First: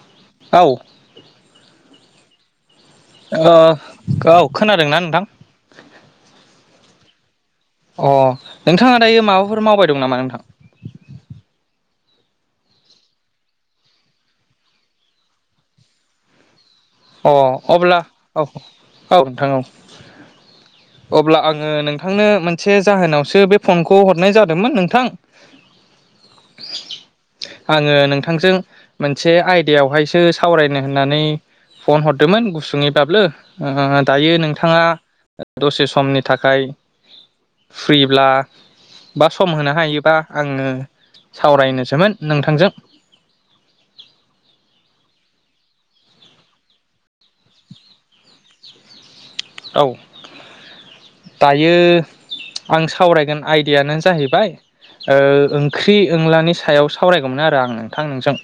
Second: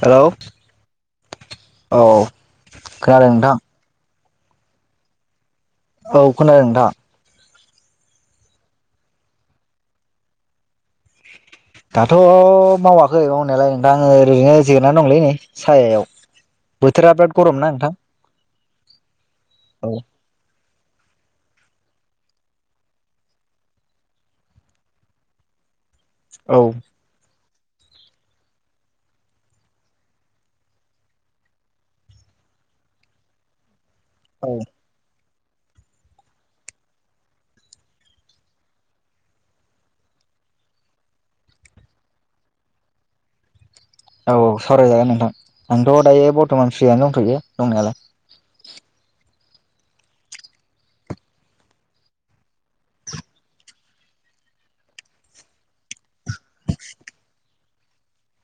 हेल'। औ ओ औ। खोनादों नोंथां ओ। औ खोनादोंना नोंथां? औ खोनादों थां। अ नोंथाङा दायो माबाफोर मावबाय दं नामा नोंथां? दाथ' मावाखै मावनायालाय नोंथां ओरैनो जिरना दंलै नै सायायाव। बोथोरा अ बिराद गरम ना नोंथां? अब्ला औ औ नोंथां औ। अब्ला आङो नोंथांनो मोनसे जाहोनावसो बे फनखौ हरनाय जादोंमोन नोंथां। [inaudible] औ। आङो नोंथांजों मोनसे आयदायावहायसो सावरायनो होननानै फन हरदोमोन गुसुङै बाबलो ओ दायो औ नोंथाङा ओ दसे समनि थाखाय फ्रिब्ला बा सम होनो हायोबा आङो सावरायनोसोमोन नोंथांजों। [inaudible] औ सावरायजागोन नोंथां आंथ' दायो बरथ'मान फ्रियानो दंथ'यो दंनायालाय। औ दायो आं सावरायगोन आयदायानो जाहैबाय ओ ओंख्रि ओंलानि सायाव सावरायगौमोन आरो आं नोंथां नोंजों।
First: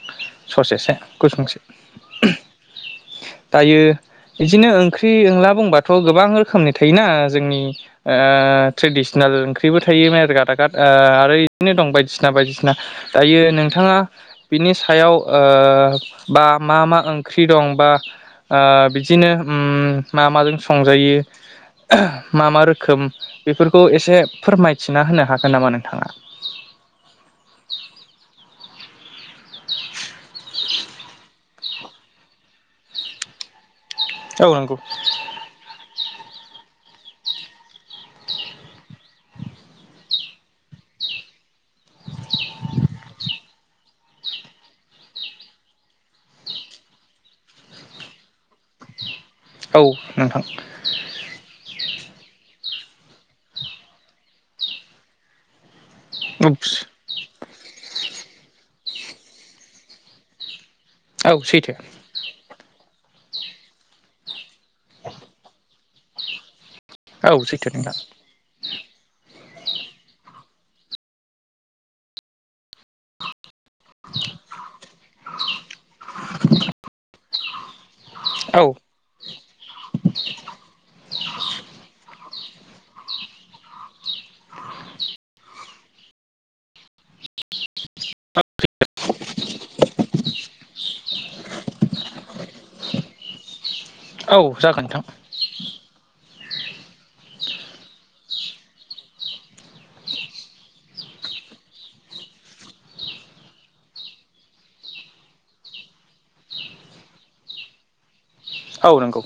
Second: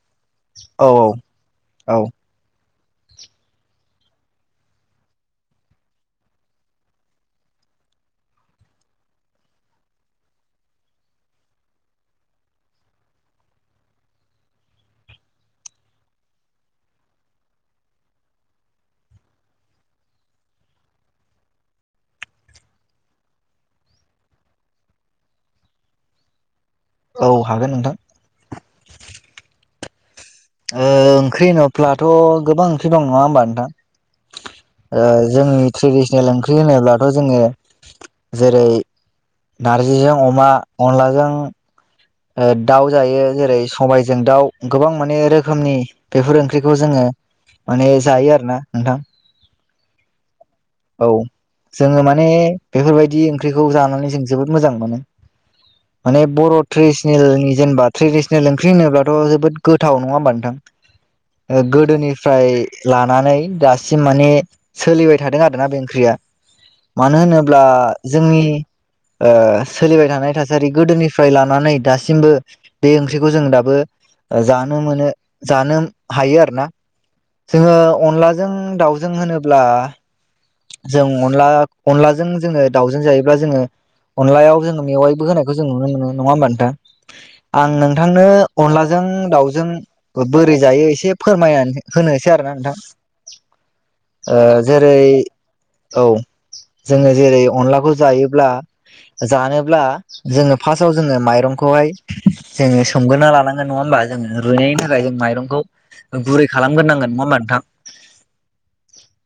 औ ससेसे गुसुंसे औ दायो बिदिनो ओंख्रि ओला बुंबाथ' गोबां रोखोमनि थायोना जोंनि ओ ओ ट्रेडिसनेल ओंख्रिबो थायो मेर-गादागाद ओ आरो इदिनो दं बायदिसिना बायदिसिना दायो नोंथाङा बिनि सायाव औ बा मा मा ओंख्रि दं बा ओ बिदिनो उम मा-माजों संजायो मा मा रोखोम बेफोरखौ एसे फोरमायथिना होनो हागोन नामा नोंथाङा? [inaudible] औ हागोन नोंथां। ओंख्रि होनोब्लाथ' गोबां ओंख्रि दं नङा होमबा औ नंगौ नोंथां? जोंनि ट्रेडिस नेल ओंख्रि होनोब्लाथ' जोङो जेरै नारजिजों अमा अनलाजों दाउ जायो जेरै सबायजों दाउ गोबां माने रोखोमनि बेफोर ओंख्रिखौ जोङो माने जायो आरो ना नोंथां। औ नोंथां। औ जोङो माने बेफोरबायदि ओंख्रिखौ जानानै जों जोबोद मोजां मोनो। माने बर' उप्स फोरनि जेनबा ट्रेडसनेल ओंख्रि होनोबाथ' जोबो गोथाव नङा होमबा नोंथां? औ सैथो गोदोनिफ्राय लानानै दासिम माने सोलिबाय थादों आरोना बे ओंख्रिया। मानो औ होनोब्ला सैथो नोंथां जोंनि सोलिबाय थानाय थासारि गोदोनिफ्राय ला मानै दासिमबो बे बे ओंख्रिखौ जों दा बो जानो हायो आरोना जोङो अनलाजों औ दाउजों होनोब्ला जों अनला अनलाजों जोङो दाउजों जायोब्ला जोङो अनलायाव जोङो मेवायबो होनायखौ जों नुनो मोनो नङा होमबा नोंथा? आं नोंथांनो अनला जों जों दाउजों बोरै जायो एसे फोरमायनानै होनोसै आरो ना नोंथां। [inaudible] जागोन जेरै नोंथां औ जोङो जेरै अनलाखौ जायो। जानोब्ला जोङो फासाव जोङो माइरंखौहाय जोङो सोमगोरना लानांगोन नङा होमबा? जोङो रुयैनि थाखाय जों माइरंखौ गुरै खालामगोरनांगोन नङा होमबा नोंथां? औ नोंगौ।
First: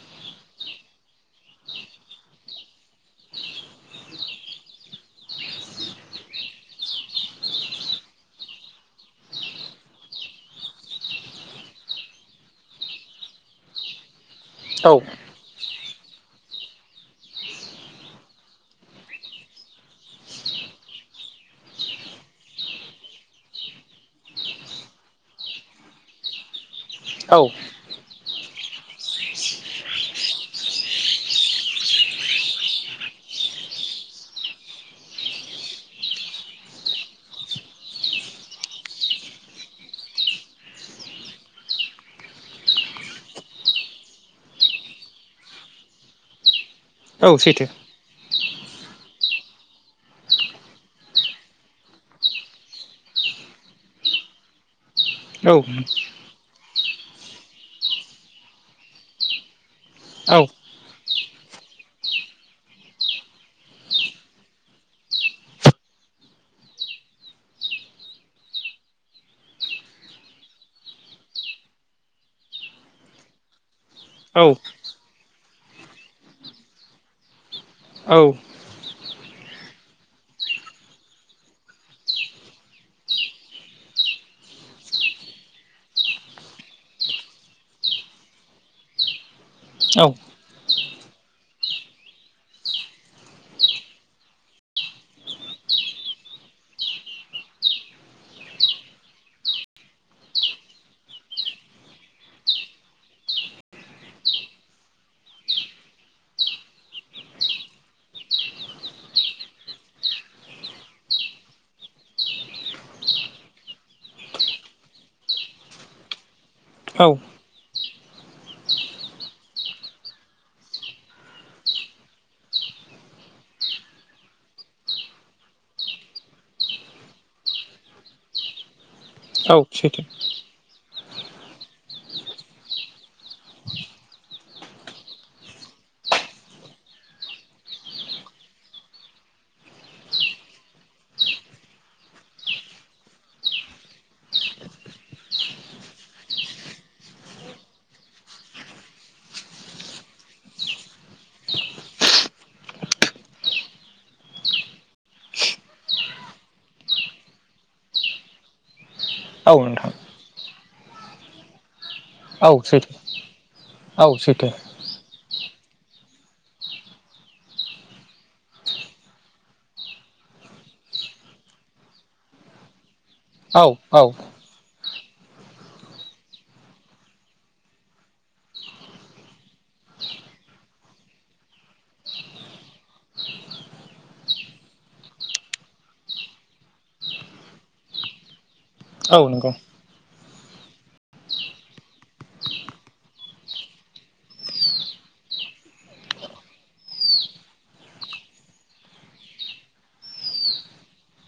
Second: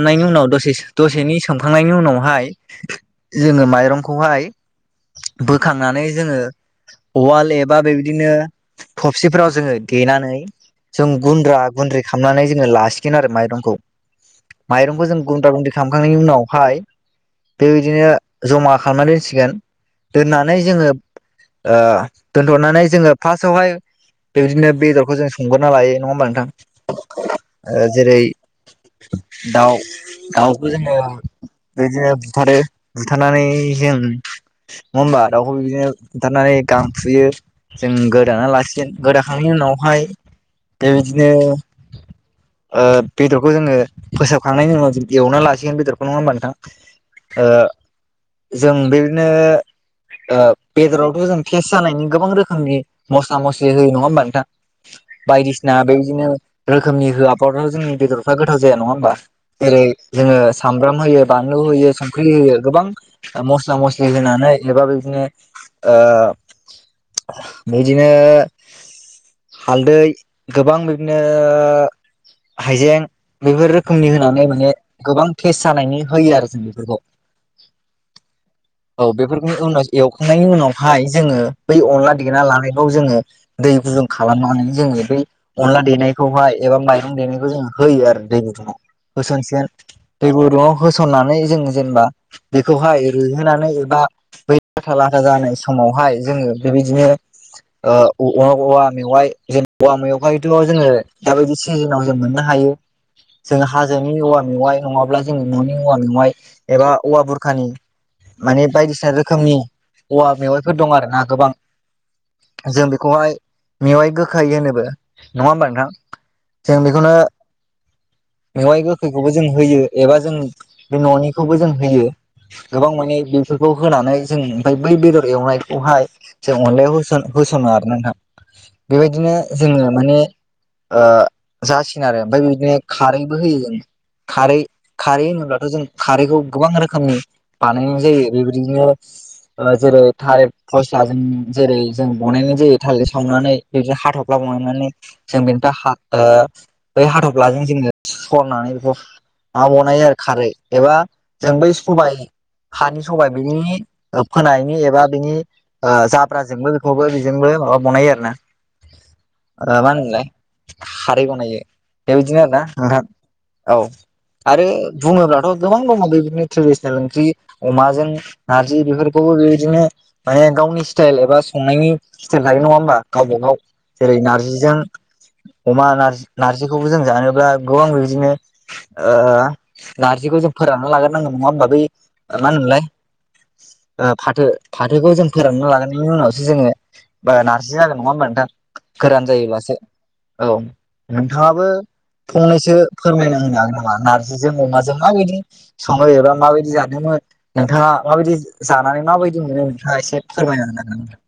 नायनि उनाव दसे-दसेनि सोमखांनायनि उनावहाय जोङो माइरंखौहाय बोखांनानै जोङो उवाल एबा बेबिदिनो थबसिफोराव जोङो देनानै जों गुन्द्रा गुन्द्रि खामनानै जोङो लासिगोन आरो माइरंखौ। औ माइरंखौ जों गुनद्रा गुन्द्रि खामखांनायनि उनावहाय बेबिदिनो जमा खामनानै दोनसिगोन। दोननानै जोङो दोनथ'नानै जोङो फासआवहाय बेबिदिनो बेदरखौ जों संगोरना लायो। नङा होमबा नोंथां? औ ओ जेरै दाउ बेखौ जोङो बेबिदिनो बुथारो। बुथारनानै जों नङा होमबा दाउखौ बिदिनो बुथारनानै नै गांफुयो जों गोदाना लासिगोन। गोदाखांनायनि उनावहाय बेबिदिनो ओ बेदरखौ जोङो फोसाबखांनायनि उनाव जों एवाना लासिगोन बेदरखौ। नङा होमबा नोथां? औ सैथो। जों बेबिदिनो ओ बेदरावथ' जों थेस जानायनि गोबां रोखोमनि मस्ला मस्लि होयो। नङा होमबा नोंथां? औ बायदिसिना बेबिदिनो रोखोमनि होआबाबो जोंनि बेदरफ्रा गोथाव जाया। नङा होमबा? जेरै औ जोङो सामब्राम होयो बानलु होयो, संख्रि होयो गोबां मस्ला मस्लि होनानै एबा बेबिदिनो ओ बिदिनो हालदै गोबां बेबिदिनो हाइजें बेफोर रोखोमनि औ होनानै माने गोबां थेस जानायनि होयो आरो जों बेफोरखौ। औ। औ बेफोरखौनि उनाव एवखांनायनि उनावहाय जोङो बै अनला देना लानायाव जोङो दै गुदुं खालामनानै जोङो बै अनला देनायखौहाय एबा माइरं देनायखौ जों होयो आरो दै गुदुङाव। होसनसिगोन दै गुदुंङाव होस सननानै जों जेनेबा बेखौहाय रुयहोनानै एबा बै लाथा लाथा जानाय समावहाय जोङो बेबिदिनो ओ औवा-औवा मेवाइ जेनबा औवा मेवखायथ' जोङो दाबायदि सिजोनाव जों मोननो हाय ओ जों हाजोनि औवा मेवाइ नङाब्ला जोंनि न'नि औवा मेवाइ एबा औवा बुरखानि माने बायदिसिना रोखोमनि औवा मेवाइफोर दं आरो ना गोबां। जों बेखौहाय मेवाय गोखै होनोबो। नङा होमबा नोंथां? जों औ बेखौनो मेवाय गो थुखौबो जों होयो एबा जों बे न'निखौबो जों होयो। गोबां माने बेफोरखौ होनानै जों ओमफाय बै बेदर एवनायखौहाय जों अनलायाव होसोन होसङो आरोना नोंथां। बेबायदिनो औ जोङो सैथो माने ओ जासिगोन आरो। ओमफाय बेबिदिनो खारैबो होयो। खारै खारै होनोब्लाथ' जों खारैखौ गोबां रोखोमनि बानायनाय जायो। बेबिदिनो ओ जेरै थालेद फस्लाजों जेरै जों बनायनाय जायो थालेद सावनानै बेबिदि हाथ'फ्ला [unintelligible] जों बेनिफाय हा ओ बै हाथ'फ्लाजों जोंङो सरनानै बेखौ मा बनायो आरो खारै एबा जों बै सबाय हानि सबाय बिनि ओ फोनायनि एबा बिनि ओ जाब्राजोंबो बेखौबो बिजोंबो सोरबाबा बनायो आरो ना। [inaudible] मा नोंथां होनोमोनलाय खारै बनायो। बेबिदिनो औ आरोना सैथो नोंथां औ आरो बुङो ब्लाथ' गोबां दङ बेबिदिनो ट्रेडिसनेल ओंख्रि अमाजों नारजि बेफोरखौबो बेबिदिनो माने गावनि स्टाइल एबा संनायनि स्टाइल थायो। नङा होमबा? गावबा गाव औ औ जेरै नारजिजों अमा नारजि नारजिखौबो जों जानोब्ला गोबां बेबिदिनो ओ नारजिखौ जों फोरानना लागोर नांगोन। नङा होमबा बै मा होनोमोनलाय? ओ फाथो फाथोखौ जों फोरानना लागोरनानि उनावसो जोङो बारा नारजि जागोन। नङा होनबा नोंथां? औ गोरान नंगौ जायोब्लासो। औ नोंथाङाबो फंनैसो फोरमायना [unintelligible] नारजिजों अमाजों माबायदि सङो एबा माबायदि जानो मो नोंथाङा माबायदि जो जानानै माबायदि मोनो नोंथाङा एसे फोरमायना होगोन नामा?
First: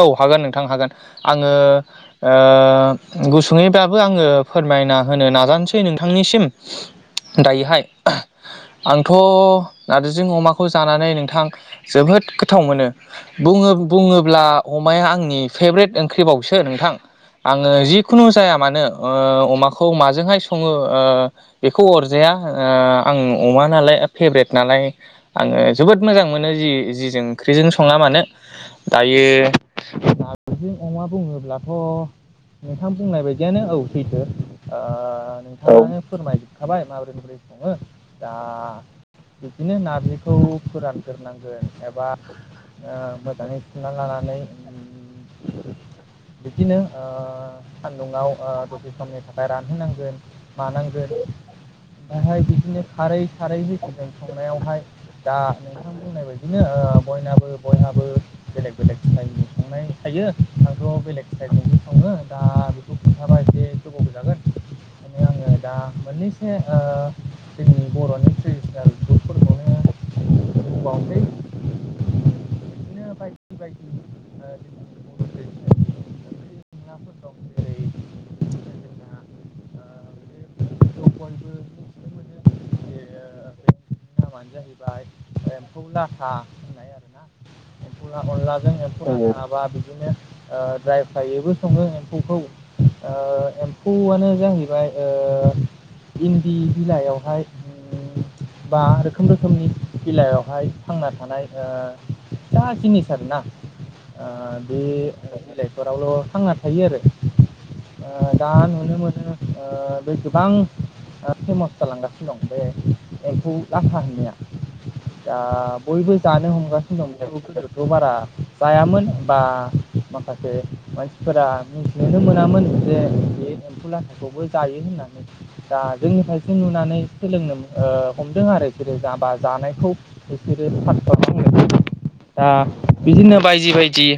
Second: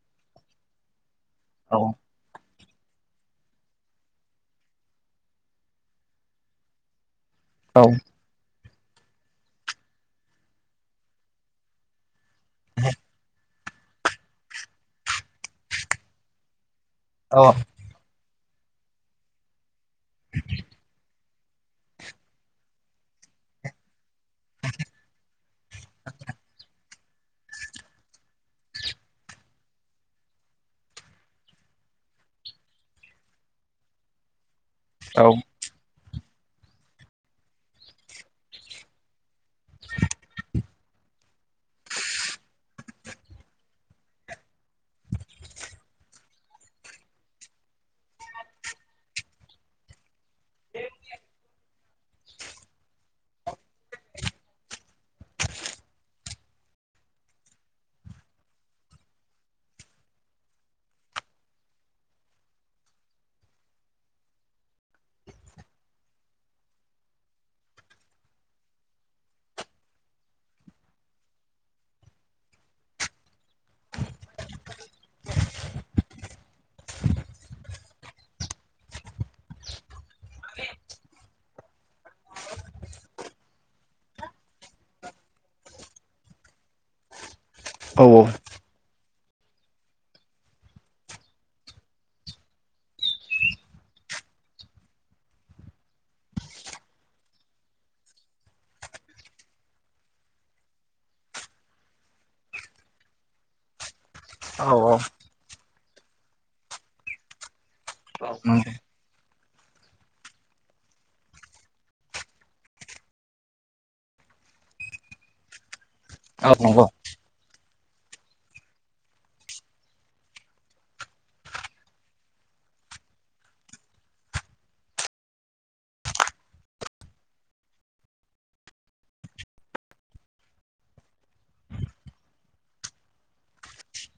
औ हागोन नोंथां हागोन। आङो ओ होनो हागोन नामा? थां गुसुङैबाबो आङो फोरमायना होनो नाजानसै नोंथांनिसिम दायोहाय औ आंथ' नारजिजों अमाखौ जानानै नोंथां जोबोद गोथाव मोनो। बुङो बुङोब्ला अमाया आंनि फ्रेभ्रेट ओंख्रिबावसो नोंथां। आङो जिखुनु जाया मानो ओ अमाखौ माजोंहाय सङो ओ बेखौ अरजाया ओ आं अमा नालाय फेब्रेट नालाय आङो जोबोद मोजां मोनो जि जि जों ओंख्रिजों सङा मानो दायो नारजिजों अमा बुङोब्लाथ' नोंथां बुंनाय बायदियानो औ सैथो। ओ औ नोंथाङानो फोरमाय जोबखाबाय माबोरै माबोरै सङो दा बिदिनो नारजिखौ फोरानगोरनांगोन एबा ओ मोजाङै सुनानै लानानै उम बिदिनो ओ सान्दुङाव ओ दसे समनि थाखाय रानहोनांगोन मानांगोन। ओमफायहाय बिदिनो खारै खारै [unintelligible] संनायावहाय दा नोंथां बुंनाय बायदिनो ओ बयनाबो बयहाबो बेलेग बेलेग स्टाइलनि संनाय थायो आंथ' बेलेग स्टाइलजोंसो सङो दा बेखौ खिन्थाबा एसे गोबावबो जागोन। ओंखायनो आङो दा मोननैसो ओ जोंनि बर'नि ट्रेडिसनेल फुदफोरखौनो बुंबावसै बिदिनो बायदि बायदि [inaudible] जेरै [inaudible] ओ [inaudible] बयबो मिथिनो मोनो जे ओ ओ बेनि नामानो जाहैबाय एम्फौ लाथा होननाय आरो ना। एमफौ ला औ अनलाजों एम [inaudible] हाबा बिदिनो ओ द्राय फ्रायैबो सङो एम्फौखौ। ओ एम्फौवानो जाहैबाय ओ इन्दि बिलायावहाय उम बा रोखोम रोखोमनि बेलायावहाय थांना थानाय ओ फिसा जिनिस आरोना। ओ बे औ औ ओ बिलायफोरावल' थांना थायो आरो। ओ दा नुनो मोनो। ओ बे गोबां ओ फेमस जालांगासिनो दं बे एम्फौ लाथा होन्नाया। दा बयबो जानो नंगौ नंगौ हमगासिनो दं बे [inaudible] बारा जायामोन बा माखासे मानसिफोरा मिनथिनोनो मोनामोन जे बिदि एम्फौ लाथाखौबो जायो होननानै। दा जोंनिफायसो नुनानै सोलोंनो ओ हमदों आ [unintelligible] जा बा जानायखौ बिसोरो [inaudible] दा बिदिनो बायदि बायदि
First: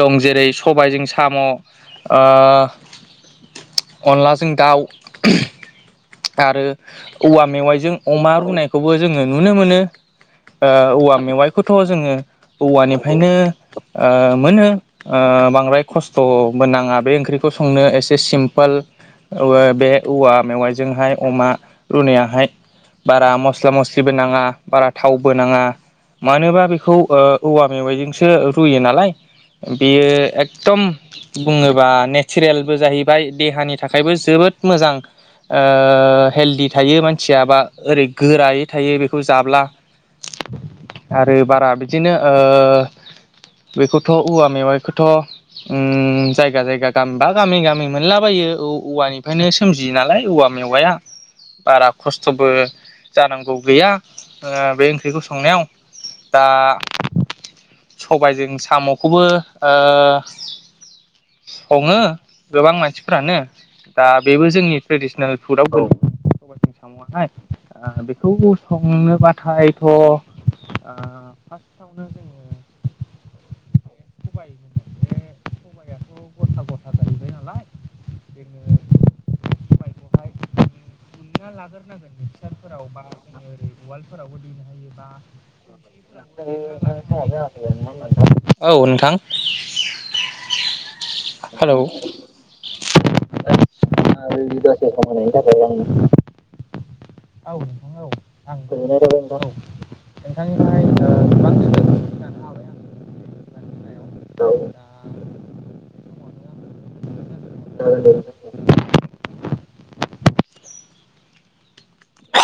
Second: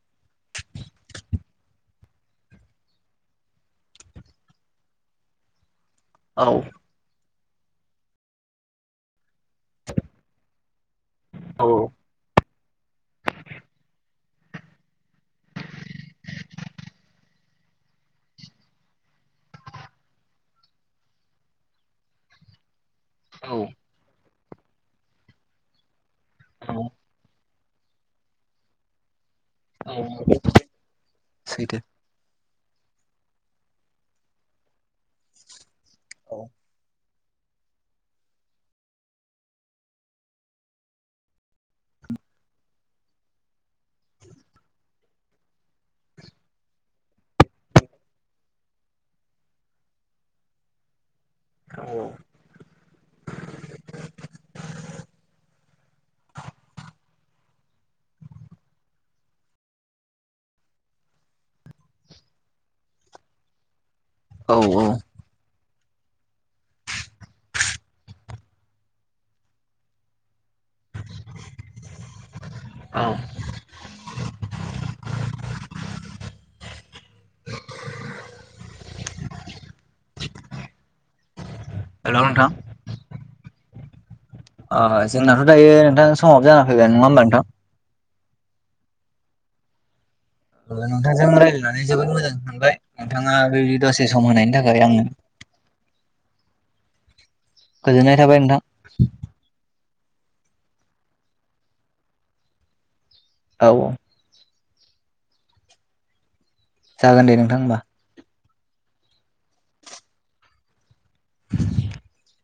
दं जेरै सबायजों साम' ओ अनलाजों दाउ [unintelligible] आरो औवा मेवाइजों अमा रुनायखौबो जोङो नुनो मोनो। ओ औवा मेवाइखौथ' जोङो औवानिफायनो ओ मोनो। ओ बांद्राय खस्थ'बो नाङा बे ओंख्रिखौ संनो एसे सिम्पोल ओबो बे औवा मेवायजोंहाय अमा रुनायाहाय बारा मस्ला मस्लिबो नाङा बारा थावबो नाङा मानोबा औ बेखौ ओ औवा मेवाइजोंसो रुयो नालाय। बियो एकदम सैथो बुङोबा नेचोरेलबो जाहैबाय देहानि थाखायबो जोबो द मोजां। ओ हेल्दि थायो मानसिया बा ओरै गोरायै थायो बेखौ जाब्ला। आरो बारा बिदिनो ओ बेखौथ' उवा मेवाइखोथ' उम जायगा जायगा गाम बा गामि गामि मोनलाबायो औ औवानिफायनो सोमजियो नालाय। औवा मेवाया औ बारा औ खस्थ'बो जानांगौ गैया ओ बे ओंख्रिखौ संनायाव। दा सबायजों साम'खौबो ओ सङो गोबां मानसिफ्रानो। दा बेबो जोंनि औ ट्रेडिसनेल फुडआव दं। सबायजों साम'आहाय ओ बेखौ संनोबाथाय थ' आ फास्ट आवनो जोङो औ सबाइ बे सबाइया बेथ' गथा गथा जाहैबाय नालाय जोङो सबायखौहाय उनना लाग्रोनांगोन हेल' नोंथां मिक्सारफोराव बा ओरै उवाल फोरावबो देनो ओ हायोबा जोंनाथ' दायो नोंथां [inaudible] समाबो जाना फैबाय नङा होमबा नोंथां? औ नोंथां। नोंथांजों हेलौ रायज्लायनानै [inaudible] जोबोद मोजां मोनबाय नोंथाङा बेबायदि दसे सम होनायनि थाखाय आंनो आं औ गोजोननाय नोंथां थाबाय औ। गोजोननाय थाबाय नोंथां औ। नोंथांनिफाय ओ गोबां [inaudible] लानो हाबाय औ औ जागोन दे नोंथां होमबा। औ [inaudible]